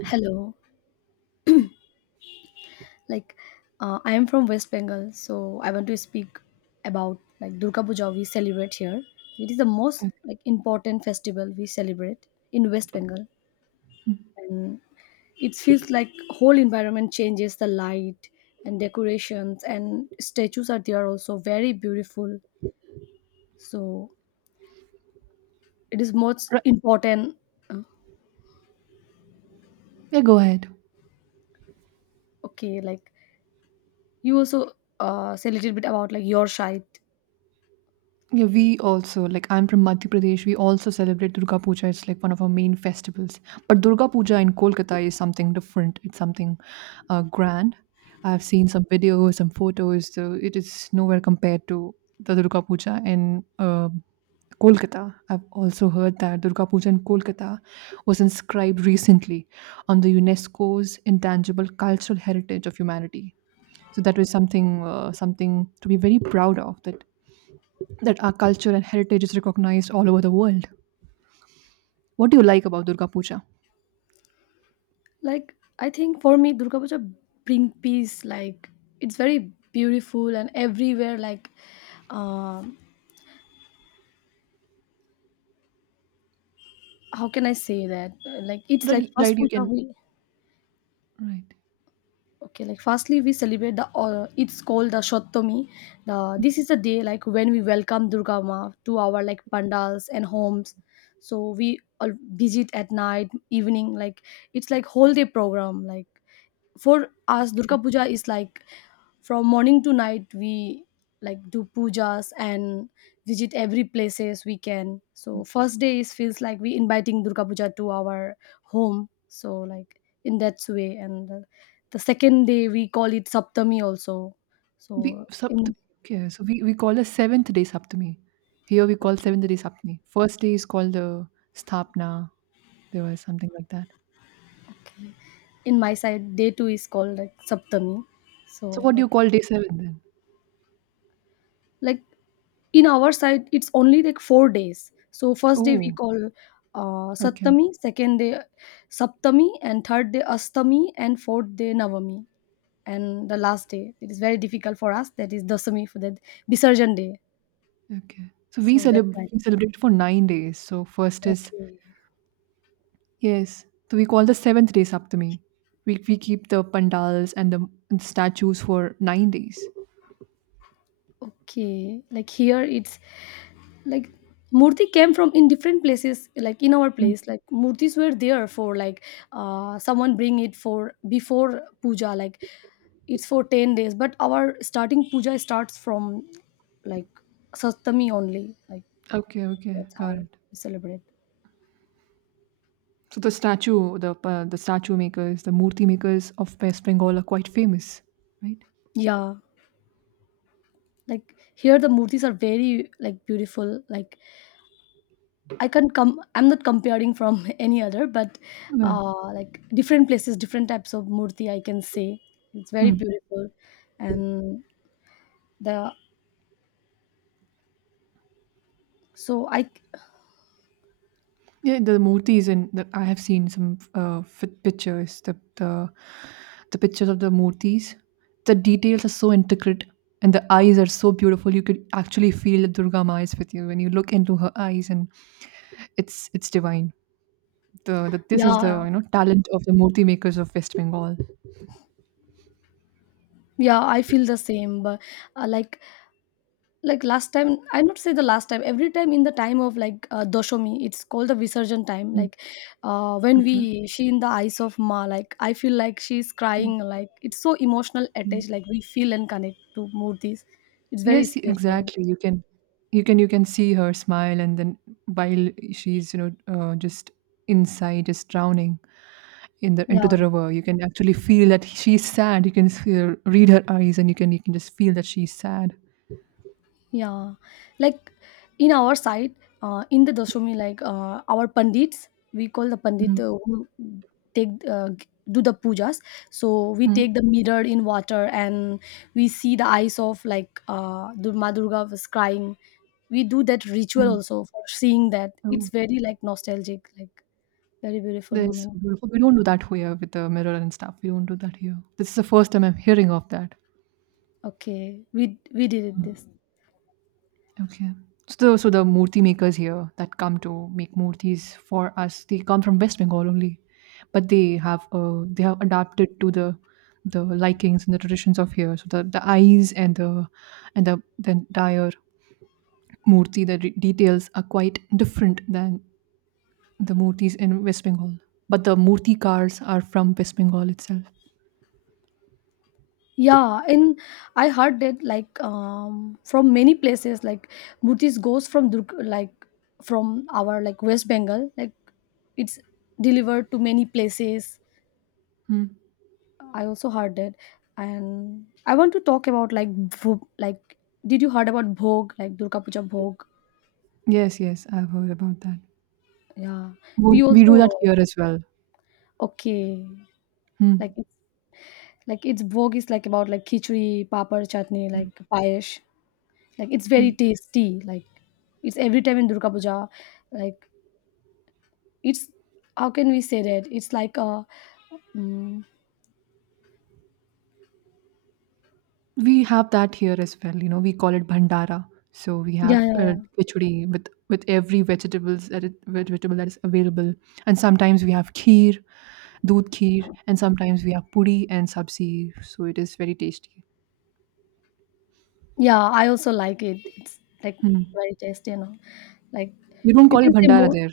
Hello, like I am from West Bengal, so I want to speak about like Durga Puja we celebrate here. It is the most Okay. like important festival we celebrate in West Bengal, Hmm. and it feels like whole environment changes the light and decorations and statues are there also very beautiful. So it is most Right. important. Uh, Yeah, go ahead. Okay, like you also say a little bit about like your side. Yeah, we also, like, I'm from Madhya Pradesh. We also celebrate Durga Puja. It's like one of our main festivals. But Durga Puja in Kolkata is something different. It's something grand. I've seen some videos, some photos. So it is nowhere compared to the Durga Puja in Kolkata. I've also heard that Durga Puja in Kolkata was inscribed recently on the UNESCO's Intangible Cultural Heritage of Humanity. So that was something something to be very proud of, that our culture and heritage is recognized all over the world. What do you like about Durga Puja? Like I think for me Durga Puja bring peace, like it's very beautiful and everywhere like um how can I say that? Like it's like Right, first right, you puja can. we, Right. okay, like firstly we celebrate the it's called the shottomi. The This is the day like when we welcome Durga Ma to our like pandals and homes, so we all visit at night, evening, like it's like whole day program, like for us Durga Puja is like from morning to night we like do pujas and visit every places we can. So first day is feels like we inviting Durga Puja to our home, so like in that way. And the second day we call it saptami also, we so Saptami, in, okay, so we call a seventh day Saptami. Here we call okay, seventh day Saptami. First day is called the Sthapna. There was something like that. okay, in my side day two is called like saptami, so So what do you like call day 7 then? like in our side it's only like 4 days. So first day we Oh, call okay, Sattami, second day Saptami, and third day Astami, and fourth day Navami, and the last day it is very difficult for us. That is Dasami, for that Visarjan day. okay. So we So that celebrate kind. we celebrate for 9 days. So first is. Okay, Yes, so we call the seventh day Saptami. We keep the pandals and the statues for 9 days. okay. Like here, it's like murti came from in different places, like in our Mm. place like murtis were there for like someone bring it for before puja, like it's for 10 days, but our starting puja starts from like Saptami only, like Okay, okay, that's got how it. we celebrate. So the statue makers, the murti makers of West Bengal are quite famous, right? Yeah, like here the murtis are very like beautiful, like I can't come, I'm not comparing from any other, but Well, like different places, different types of murti, I can say it's very hmm. beautiful, and the, so I, Yeah, the murtis in that I have seen some fit pictures. The pictures of the murtis. The details are so intricate, and the eyes are so beautiful. You could actually feel that Durga Ma is with you when you look into her eyes, and it's divine. The this is yeah, the talent of the murti makers of West Bengal. yeah, I feel the same. But uh, like like last time, I not say the last time. Every time in the time of like Doshami, it's called the Visarjan time. Mm, Like when okay. we she in the eyes of Ma, like I feel like she's crying. Like it's so emotional attached, like we feel and connect to murtis. It's very Yes, special. exactly. You can see her smile, and then while she's, just inside just drowning in the into the Yeah, river, you can actually feel that she's sad. You can feel, read her eyes, and you can just feel that she's sad. yeah. Like in our side, in the Dashami, like our pandits, we call the pandit Mm, the, who take do the pujas. So we mm, take the mirror in water and we see the eyes of like Ma Durga was crying. We do that ritual mm. also for seeing that. Oh, It's very like nostalgic, like very beautiful that is so moment. beautiful. We don't do that here with the mirror and stuff. We don't do that here. This is the first time I'm hearing of that. Okay, we did it this. Okay. So the murti makers here that come to make murtis for us, they come from West Bengal only, but they have adapted to the likings and the traditions of here. So the eyes and the entire murti, details are quite different than the murtis in West Bengal. But the murti cars are from West Bengal itself. Yeah, and I heard that like from many places like Mutis goes from Durg- like from our like West Bengal, like it's delivered to many places. Hmm. I also heard that, and I want to talk about like did you heard about Bhog, like Durga Puja Bhog? Yes, yes, I've heard about that. Yeah, we We do that also, here as well. okay, Hmm. like it's like it's Bhog is like about like khichdi, papar, chutney, Hmm. like payesh. Like it's Hmm. very tasty, like it's every time in Durga Puja, like it's, how can we say that, it's like a, mm We have that here as well. You know, we call it bhandara. So we have yeah, yeah, yeah. khichdi with every vegetables that vegetable that is available, and sometimes we have kheer, doodh kheer, and sometimes we have puri and sabzi. So it is very tasty. Yeah, I also like it, it's like Hmm. very tasty, you know. Like, You don't you call it can say bhandara more. there.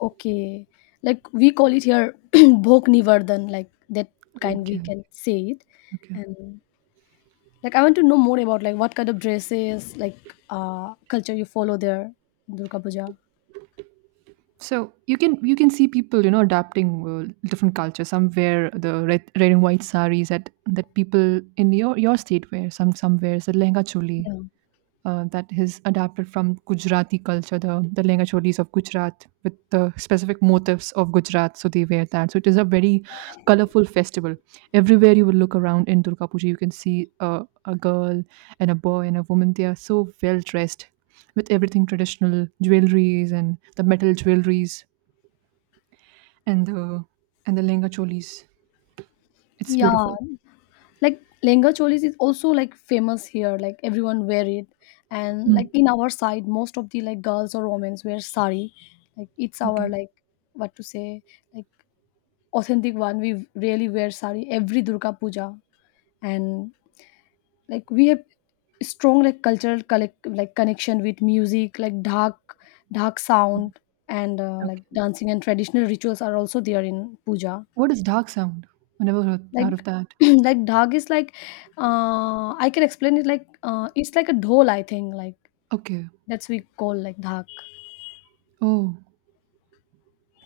Okay, like we call it here bhog nivardan, like that kind we Okay, can say it. okay. And like I want to know more about like what kind of dresses, like culture you follow there in Durga Puja. So you can see people adapting different cultures. Some wear the red, red and white saris that people in your state wear. Some wears the lehenga choli Yeah, that is adapted from Gujarati culture, the Lenga Cholis of Gujarat, with the specific motifs of Gujarat. So they wear that. So it is a very colorful festival. Everywhere you will look around in Durga Puja, you can see a girl and a boy and a woman. They are so well dressed with everything traditional jewelries and the metal jewelries and the Lenga Cholis. It's yeah, beautiful. like lehenga cholis is also like famous here, like everyone wear it. And Mm. like in our side most of the like girls or women wear sari, like it's Okay. our like what to say, like authentic one we really wear sari every Durga Puja. And like we have strong like cultural collect like connection with music like dhak sound and like Okay. dancing and traditional rituals are also there in puja. What is dark sound? I never heard out of Like that. like dhag is like I can explain it like it's like a dhol I think, like Okay. that's we call like dhak. Oh.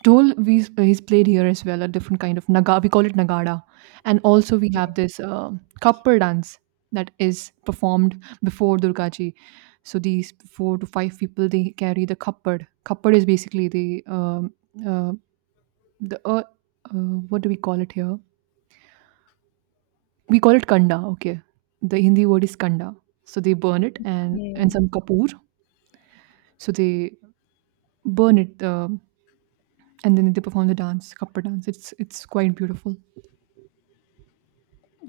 Dhol, we he's played here as well, a different kind of naga we call it nagada. And also we Okay, have this, kappal dance that is performed before Durga Ji. So these 4 to 5 people, they carry the kappad. Kappad is basically uh, the, uh, what do we call it here? We call it kanda, okay. The Hindi word is kanda. So they burn it, and okay, some kapoor. So they burn it, and then they perform the dance, kappad dance. It's quite beautiful.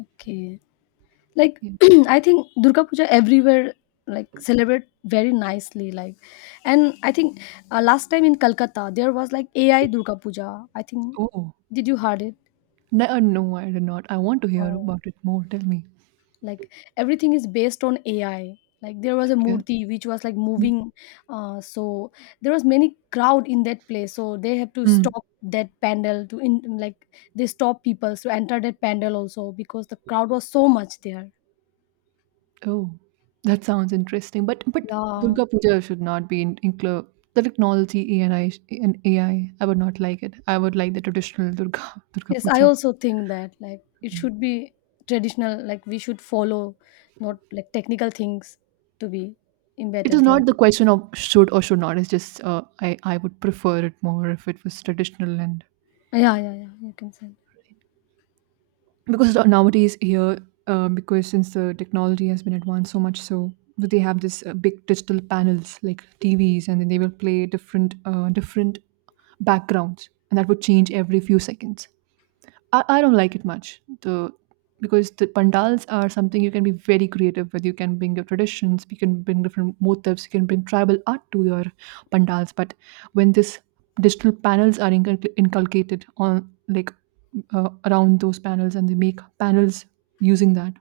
okay. Like Yeah. I think Durga Puja everywhere like celebrate very nicely, like, and I think last time in Calcutta there was like AI Durga Puja, I think, Oh. did you heard No, no, I did not. I want to it? hear about it more. Tell me. Like everything is based on AI, like there was a Okay. murti which was like Mm. moving. So there was many crowd in that place, so they have to Mm. stop that panel to in, like they stop people to enter that panel also because the crowd was so much there. Oh, that sounds interesting. But, Yeah. Durga Puja should not be include the technology AI, and AI. I would not like it. I would like the traditional Durga Durga Yes, I Puja. also think that like it should be traditional, like we should follow, not like technical things to be It is embedded there. not the question of should or should not. It's just I would prefer it more if it was traditional, and Yeah, yeah, yeah, you can say that. because nowadays here, because since the technology has been advanced so much, so they have this big digital panels like TVs, and then they will play different backgrounds and that would change every few seconds. I don't like it much. The Because the pandals are something you can be very creative with. You can bring your traditions, you can bring different motifs, you can bring tribal art to your pandals. But when this digital panels are inculcated on, like, around those panels and they make panels using that,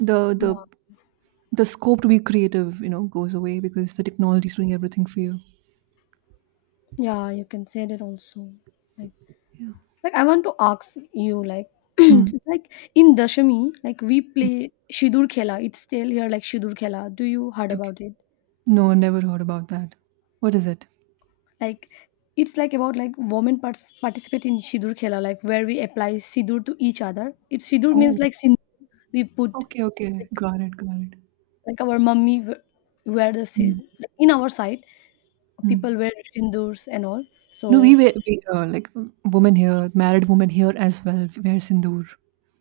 the Yeah, the the scope to be creative, you know, goes away because the technology is doing everything for you. yeah, you can say that also. like Yeah. like I want to ask you like Hmm. just like in dashami, like we Hmm. play shidur khela, it's still here, like shidur khela, do you heard Okay. about it? No, I never heard about that. What is it? Like it's like about like women participate in shidur khela, like where we apply sidur to each other. It's sidur means Oh. like we put, Okay, okay. like, Got it, got it. like our mummy w- wear the Mm, like, in our side people mm. wear sindurs and all, No, we so, were we, like w- women here, married women here as well wear sindoor.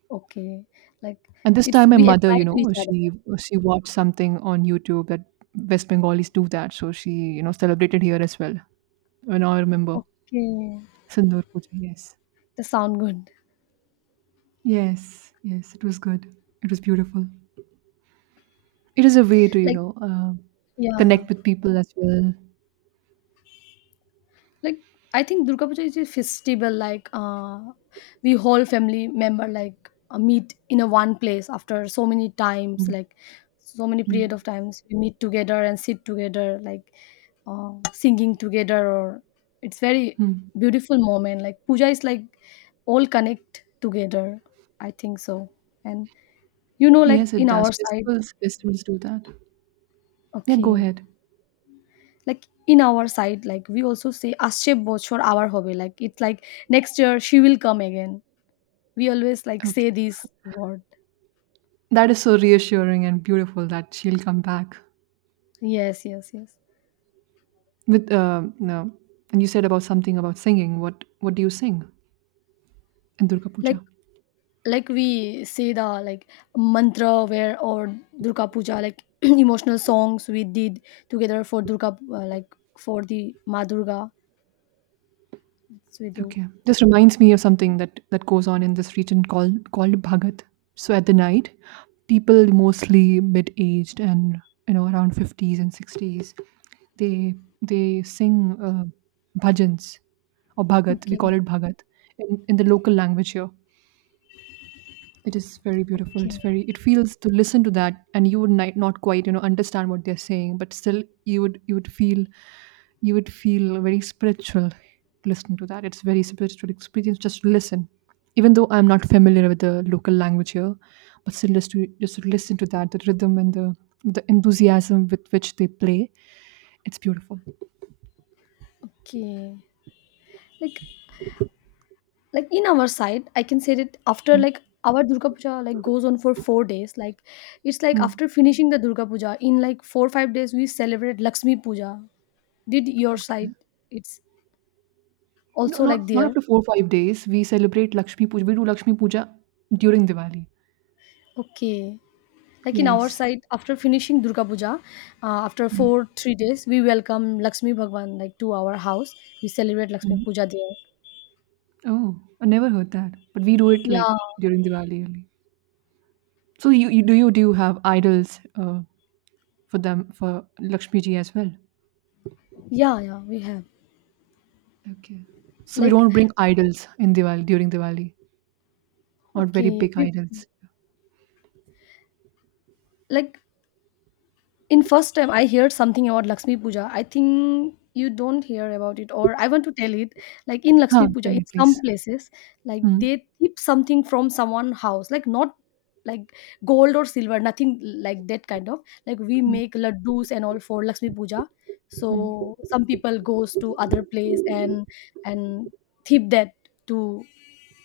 okay, like And this it's time my we mother, apply to each other. she watched something on YouTube that West Bengalis do that, so she celebrated here as well. And now I remember Okay, sindoor puja. Yes, that sound good. yes, yes. It was good. It was beautiful. It is a way to Like yeah, yeah. connect with people as well. Like I think Durga Puja is a festival. Like we whole family member like meet in a one place after so many times, Mm, like so many period mm, of times we meet together and sit together, like singing together. Or it's very mm. beautiful moment. Like puja is like all connect together, I think so. And you know, like Yes, it in does. our side, Festivals do that. Yeah, go okay, ahead. like in our side like we also say asche bochhor our hobe, like it's like next year she will come again, we always like say Okay. this word. That is so reassuring and beautiful that she'll come back Yes, yes, yes. with no. And you said about something about singing. What do you sing in Durga like Puja? like we say the like mantra where or Durga Puja like emotional songs we did together for Durga, like for the Ma Durga, so we do. Okay, this reminds me of something that goes on in this region called Bhagat. So at the night, people mostly mid aged and around fifties and sixties, they they sing bhajans or Bhagat. We call Okay, it Bhagat in the local language here. It is very beautiful. It's okay, very. It feels to listen to that, and you would not quite, understand what they're saying, but still, you would you would feel, you would feel very spiritual listening to that. It's very spiritual experience. Just to listen, even though I'm not familiar with the local language here, but still, just to listen to that, the rhythm and the enthusiasm with which they play, it's beautiful. okay. like like in our side I can say that after Mm, like our Durga Puja like goes on for 4 days, like it's like after mm. finishing the Durga Puja in like 4 or 5 days we celebrate Lakshmi Puja, did your side, Okay. it's No, also like not there. after 4 or 5 days. We celebrate Lakshmi Puja. We do Lakshmi Puja during Diwali. Okay, like in our Yes. side after finishing Durga Puja after 4 3 days we welcome Lakshmi Bhagwan like to our house, we celebrate Lakshmi Mhm. Puja there. Oh, I never heard that. But we do it like Yeah, during Diwali only. So you do you do you have idols for them, for Lakshmi ji as well? yeah, yeah, we have, Okay. So we like, don't bring idols in Diwali during Diwali, not very okay, big we idols. like in first time I heard something about Lakshmi Puja, I think you don't hear about it or I want to tell it. Like in Huh, Lakshmi Puja tell me in some please. places like Hmm. they tip something from someone house, like not like gold or silver, nothing like that kind of, like we Hmm. make laddus and all for Lakshmi Puja, so Hmm. some people goes to other place and tip that to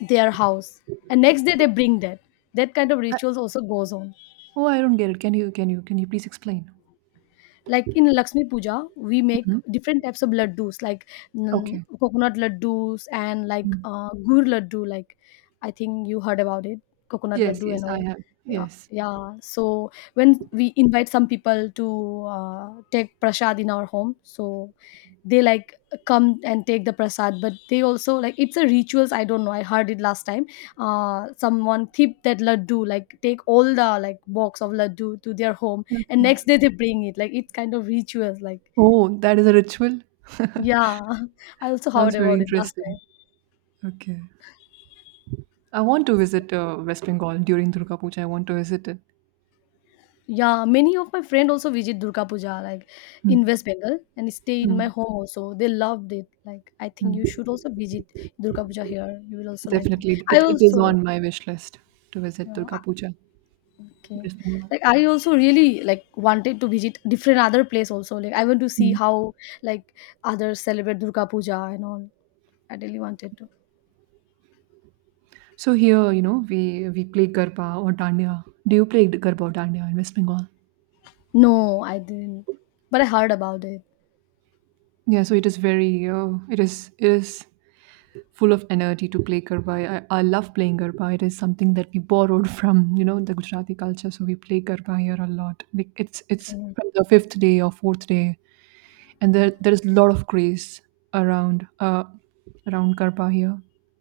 their house, and next day they bring that, that kind of I, rituals also goes on. oh, I don't get it. Can you please explain? Like in Lakshmi Puja we make Mhm. different types of laddus like Okay. coconut laddus and like Hmm. Gur laddu, like I think you heard about it, coconut Yes, laddu yes, and I all. have. Yeah, Yes. yeah, so when we invite some people to take prasad in our home, so they like come and take the prasad, but they also like it's a rituals, I don't know, I heard it last time, someone tip that laddu, like take all the like box of laddu to their home and Okay. next day they bring it, like it's kind of rituals like. Oh, that is a ritual. Yeah, I also Sounds heard very about it last time. interesting. Okay. I want to visit West Bengal during Durga Puja. I want to visit it. Yeah, many of my friends also visit Durga Puja, like in Hmm. West Bengal, and stay in Hmm. my home also, they loved it, like I think you Hmm. should also visit Durga Puja here, you will also like it, Definitely, I it is also on my wish list to visit Durga uh, Puja, okay, West Bengal. like I also really like wanted to visit different other place also, like I want to see Hmm. how like others celebrate Durga Puja and all, I really wanted to. So here, we play garba or dandiya. Do you play garba or dandiya in West Bengal? No, I didn't, but I heard about it. Yeah, so it is very it is full of energy to play garba. I love playing garba. It is something that we borrowed from the Gujarati culture. So we play garba here a lot. Like it's Mm. from the fifth day or fourth day, and there is a lot of craze around uh, around Garba here,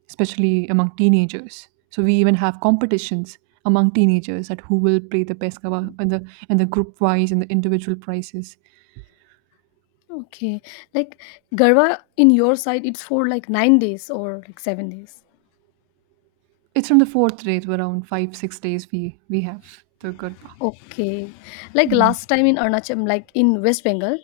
especially among teenagers. So we even have competitions among teenagers at who will play the best Garba, and the group wise and the individual prizes. Okay. Like Garwa in your side it's for like 9 days or like 7 days. It's from the fourth day to around 5 6 days we have the Garba. Okay. Like Yeah. last time in Arunachal like in West Bengal.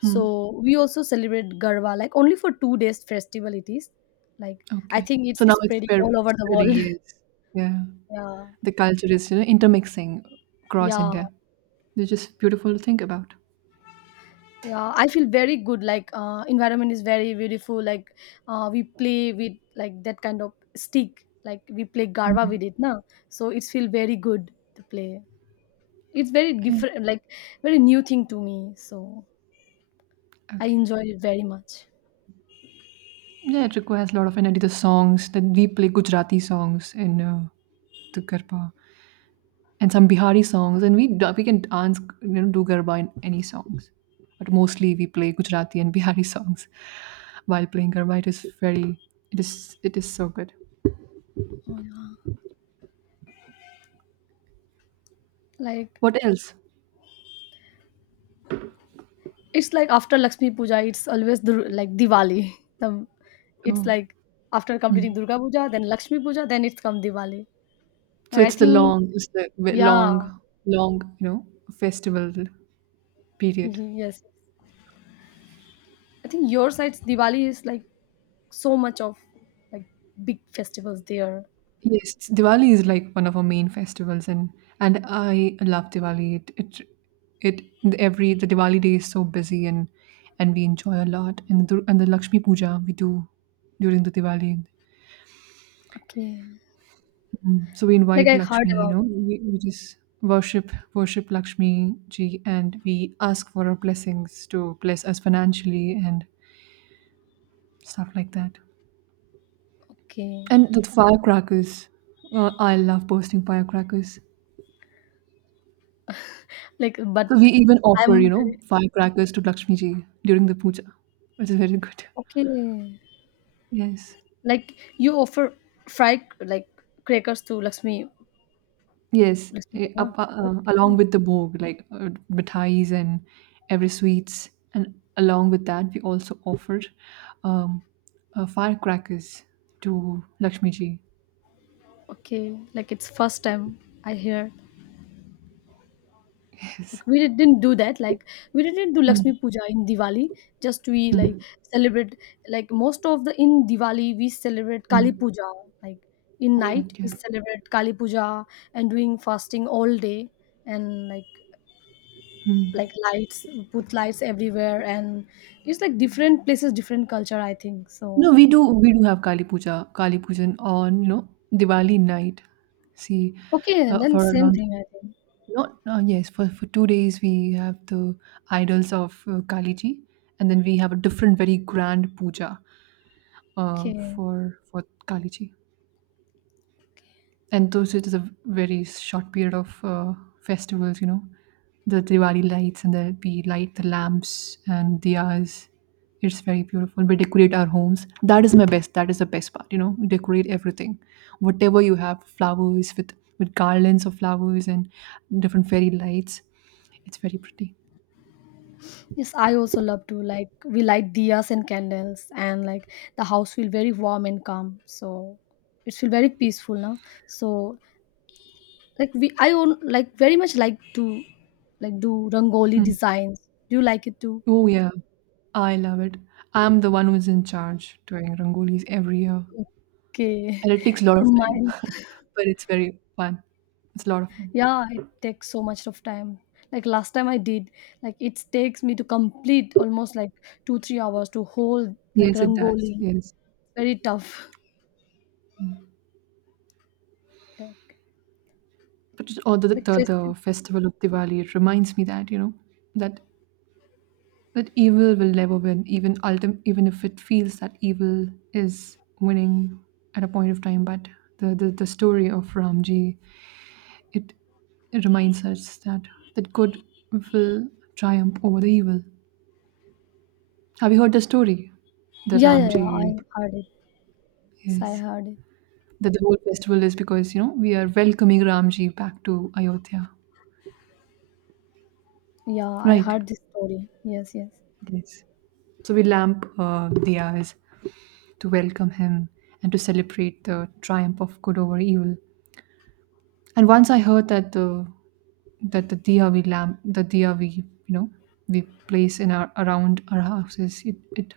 Hmm. So we also celebrate Garwa like only for 2 days festival it is. Like I Okay. think it's So now it's spreading all over the spreading. world. Yes. Yeah. Yeah. The culture is intermixing across Yeah. India. They're just beautiful to think about. Yeah. I feel very good. Like environment is very beautiful. Like we play with like that kind of stick. Like we play Garwa with it, na. So it's feel very good to play. It's very Yeah. different, like very new thing to me, so I Okay. enjoyed it very much. Yeah, it requires a lot of energy. The songs that we play Gujarati songs in the garba and some Bihari songs, and we can dance, do garba in any songs. But mostly we play Gujarati and Bihari songs while playing garba. It is it is so good. Oh, yeah. Like What else? it's like after Lakshmi Puja it's always like Diwali the, it's Oh, like after completing hmm. Durga Puja then Lakshmi Puja then it's come Diwali. so Like I it's the think, long, it's the ve- yeah. long, Long, you know, festival period. Mhm, yes. I think your side's Diwali is like so much of, like, big festivals there. Yes, Diwali is like one of our main festivals, and I love Diwali. It every the Diwali day is so busy, and we enjoy a lot. And the Lakshmi Puja we do during the Diwali. Okay, So we like invite I heard Lakshmi. You about know, it. we just worship Lakshmi ji, and we ask for her blessings to bless us financially and stuff like that. Okay. And the firecrackers, I love posting firecrackers. Like but So we even offer, you I'm know, very firecrackers to Lakshmi Ji during the puja, which is very good. okay. Yes. Like you offer fried, like, crackers to Lakshmi, Yes, Lakshmi Bhagwan. Okay. along with the bhog, like mithais and every sweets, and along with that, we also offered um, firecrackers to Lakshmi Ji. Okay. Like it's first time I hear. Yes. Like we didn't do that. Like we didn't do Mm, Lakshmi Puja in Diwali. Just we, like, mm, celebrate, like, most of the in Diwali we celebrate Kali mm. Puja. Like in night Okay. we celebrate Kali Puja and doing fasting all day and like Mm. like lights, put lights everywhere, and it's like different places different culture, I think No, so. we do have Kali Puja, Kali Pujan on, you know, Diwali night. See, Okay, then for same around thing, I think. Not yes, for 2 days we have the idols of Kaliji, and then we have a different, very grand puja uh, Okay. for for Kaliji, and those, it is a very short period of festivals, you know, the Diwali lights, and the we light the lamps and diyas. It's very beautiful. We decorate our homes. That is my best, that is the best part, you know, we decorate everything, whatever you have, flowers with garlands of flowers and different fairy lights. It's very pretty. Yes, I also love to, like, we light diyas and candles, and like the house feel very warm and calm. So it feel very peaceful now. So like we, I own, like, very much like to, like, do rangoli Hmm. designs. Do you like it too? Oh, yeah, I love it. I'm the one who's in charge doing rangolis every year, Okay. and it takes a lot of In time, mine. but it's very fun. It's a lot of fun. Yeah, it takes so much of time. Like last time I did, like it takes me to complete almost like two, 3 hours to hold, like, Yes, it does. rangoli. Yes, Very tough. Like, but just- or the, Like the the festive. festival of Diwali, it reminds me that, you know, that that evil will never win, even ultim- even if it feels that evil is winning at a point of time. But the story of Ramji, it it reminds us that that good will triumph over the evil. Have you heard the story? The Yeah, yeah, yeah, I Ramji, heard it. Yes, I yes. heard it. That the whole festival is because, you know, we are welcoming Ramji back to Ayodhya, Yeah, I right? heard this story. Yes, yes. Yes. So we lamp diyas to welcome him and to celebrate the triumph of good over evil. And once I heard that the diya we lamp, the diya we, you know, we place in our around our houses, it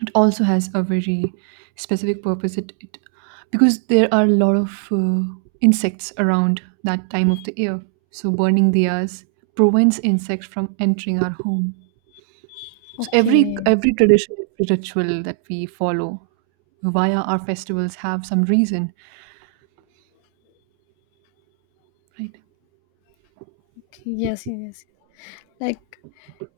it also has a very specific purpose. It because there are a lot of insects around that time of the year, so burning diyas prevents insects from entering our home. So Okay. every tradition, every ritual that we follow via our festivals have some reason, right? Okay. Yes, yes, yes. Like,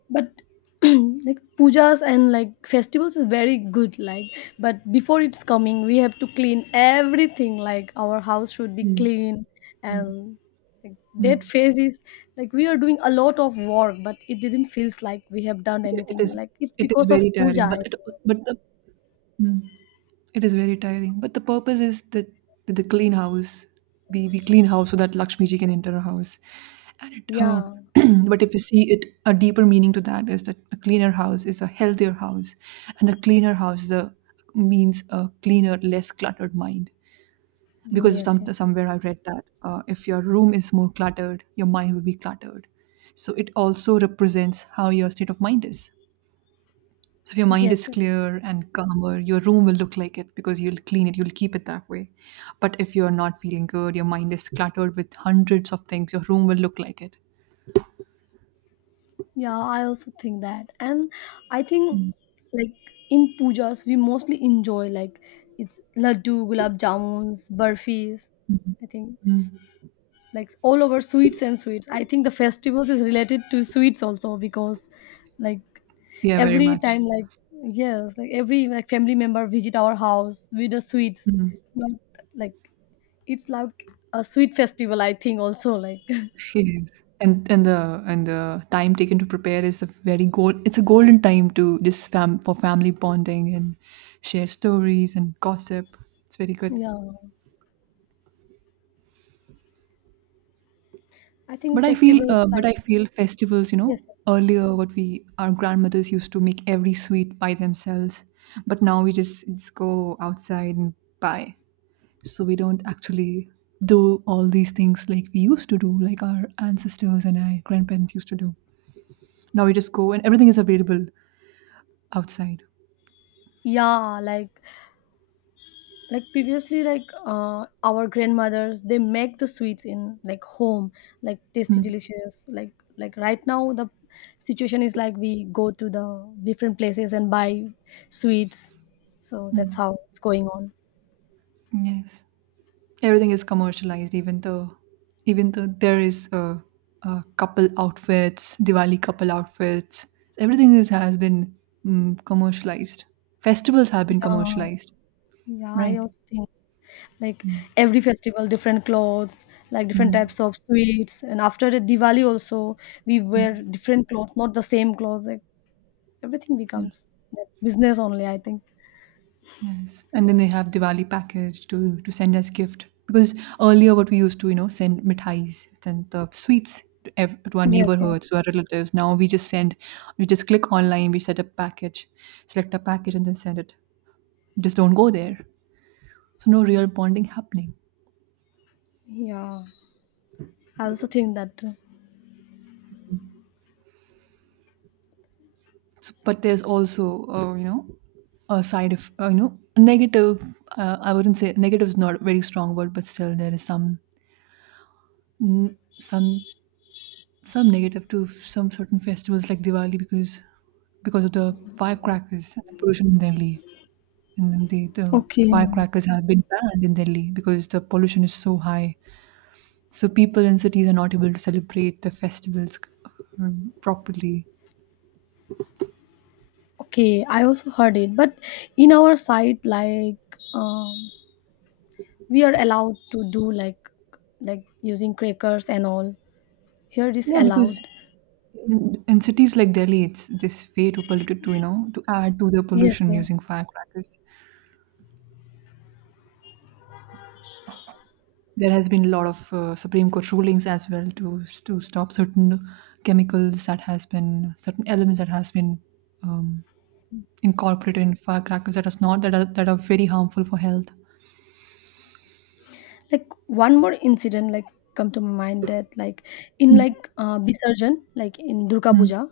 but like pujas and like festivals is very good. Like, but before it's coming, we have to clean everything. Like, our house should be Mm. clean and, like, that Mm. phase is, like, we are doing a lot of work, but it didn't feels like we have done Yeah, it anything. is Like it's it is because of very puja, tiring, I but think. it but the Mm. It is very tiring, but the purpose is that that the clean house. We clean house so that Lakshmi ji can enter our house, and it. Yeah. but if you see it, a deeper meaning to that is that a cleaner house is a healthier house, and a cleaner house is a, means a cleaner, less cluttered mind. Because Yes. some Yes. somewhere I read that if your room is more cluttered, your mind will be cluttered. So it also represents how your state of mind is. So if your mind Yes. is Yes. clear and calmer, your room will look like it because you'll clean it, you'll keep it that way. But if you're not feeling good, your mind is cluttered with hundreds of things, your room will look like it. Yeah, I also think that. And I think Mm, like in pujas we mostly enjoy like it's laddu, gulab jamuns, burfis. mhm, I think mm. it's like all over sweets and sweets. I think the festivals is related to sweets also because, like, Yeah, very every much. time like, yes, like every like family member visit our house with the sweets. Mm. Not like, it's like a sweet festival I think also like Yes. And the time taken to prepare is a very gold it's a golden time to just fam for family bonding and share stories and gossip. It's very good. yeah. I think But I feel, festivals uh, but like, I feel festivals. You know, yes. earlier what we our grandmothers used to make every sweet by themselves, but now we just go outside and buy. So we don't actually do all these things like we used to do, like our ancestors and our grandparents used to do. Now we just go and everything is available outside. Yeah, like previously, like our grandmothers they make the sweets in, like, home, like tasty, Mm. delicious. Like right now, the situation is like we go to the different places and buy sweets. So that's Mm. how it's going on. Yes. Everything is commercialized, even though there is a couple outfits, Diwali couple outfits, everything is, has been commercialized. Festivals have been Yeah, commercialized, yeah, I right? also think, like, Mm. every festival, different clothes, like different Mm, types of sweets, and after the Diwali also we wear mm. different clothes, not the same clothes. Like everything Yeah. becomes that business only, I think. Yes, and then they have Diwali package to send as gift because earlier what we used to, you know, send mithais, send the sweets to, to our Yes, yeah. neighborhoods, to our relatives. Now we just send, we just click online, we set a package select a package and then send it, just don't go there. So no real bonding happening. Yeah, I also think that too. So, but there's also you know, a side of you know, negative. I wouldn't say negative, is not a very strong word, but still there is some mm, some some negative to some certain festivals like Diwali because of the firecrackers and the pollution in Delhi. And then the Okay. firecrackers have been banned in Delhi because the pollution is so high. So people in cities are not able to celebrate the festivals properly. Okay, I also heard it. But in our site, like, um we are allowed to do, like using crackers and all. Here it is Yeah, allowed. because in cities like Delhi, it's this way to pollute, to, you know, to add to the Yes, pollution yeah. using firecrackers. There has been a lot of Supreme Court rulings as well to stop certain chemicals that has been, certain elements that has been um, incorporated in firecrackers that is not that are that are very harmful for health. Like one more incident like come to my mind, that like in Mm, like Bisarjan, like in Durga mm, Puja.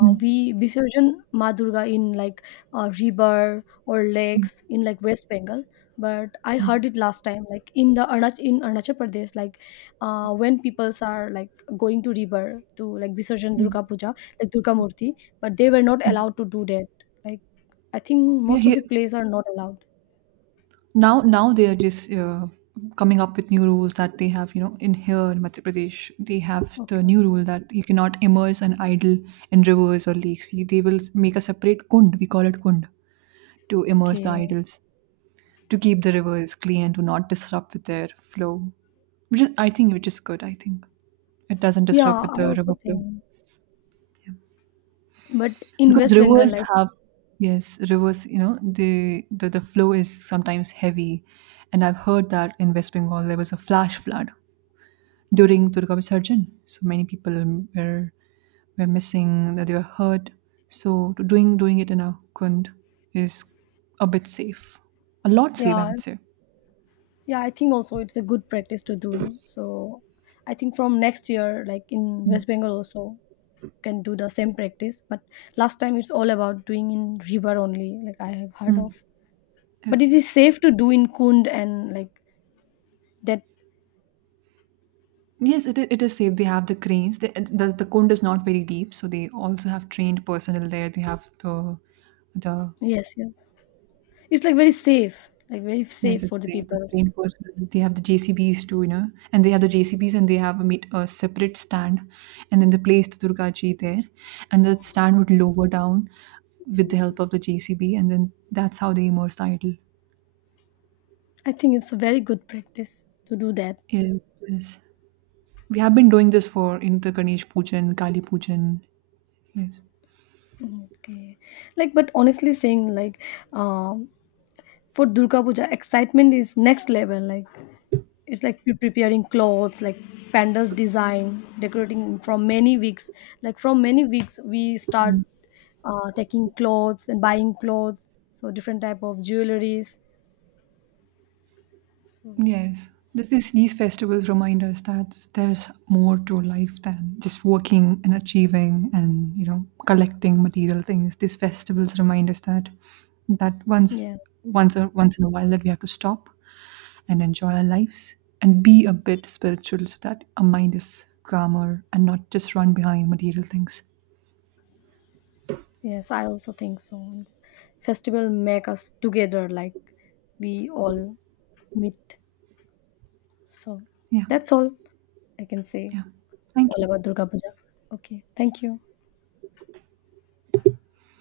mm, We Visarjan Ma Durga in like river or lakes in like West Bengal. But I heard mm, it last time, like in the in Arunachal Pradesh, like when peoples are like going to river to like Visarjan mm, Durga Puja, like Durga Murti, but they were not mm. allowed to do that. Like I think Yeah, most of here. the plays are not allowed. Now they are just coming up with new rules that they have, you know, in here in Madhya Pradesh, they have the Okay. new rule that you cannot immerse an idol in rivers or lakes. You- they will make a separate kund, we call it kund, to immerse the Okay. idols, to keep the rivers clean and to not disrupt with their flow. Which is, I think, which is good, I think. It doesn't disrupt Yeah, with I the also river flow. think. But in Because West Bengal, rivers like, have, yes, rivers, you know, the flow is sometimes heavy. And I've heard that in West Bengal there was a flash flood during Durga Visarjan. So many people were were missing, that they were hurt. So doing it in a kund is a bit safe, a lot safe, I yeah. would say. Yeah, I think also it's a good practice to do. No? So I think from next year, like in Mm. West Bengal also can do the same practice. But last time it's all about doing in river only, like I have heard Mm, of. But okay. it is safe to do in Kund and like that. Yes, it, it is safe. They have the cranes. They, the cone is not very deep, so they also have trained personnel there. They have the Yes, yeah. It's like very Yes, safe for it's the safe. It's people. reinforcement. They have the JCBs too, you know, and they have the JCBs and they have a, meet, a separate stand, and then they place the Durga Ji there, and that stand would lower down with the help of the JCB, and then that's how they immerse the idol. I think it's a very good practice to do that. Yes, yes. We have been doing this for in the Ganesh Pujan, Kali Pujan. Yes. Okay. Like, but honestly saying, like, um, for Durga Puja, excitement is next level. Like, it's like preparing clothes, like pandas design decorating from many weeks, like from many weeks we start taking clothes and buying clothes, so different type of jewelries, so Yes, this is, these festivals remind us that there's more to life than just working and achieving and, you know, collecting material things. These festivals remind us that that once yeah, once or once in a while that we have to stop and enjoy our lives and be a bit spiritual so that our mind is calmer and not just run behind material things. yes, I also think so. And festival make us together, like we all meet, so Yeah, that's all I can say yeah. Thank all you. about Durga Puja. Okay, thank you.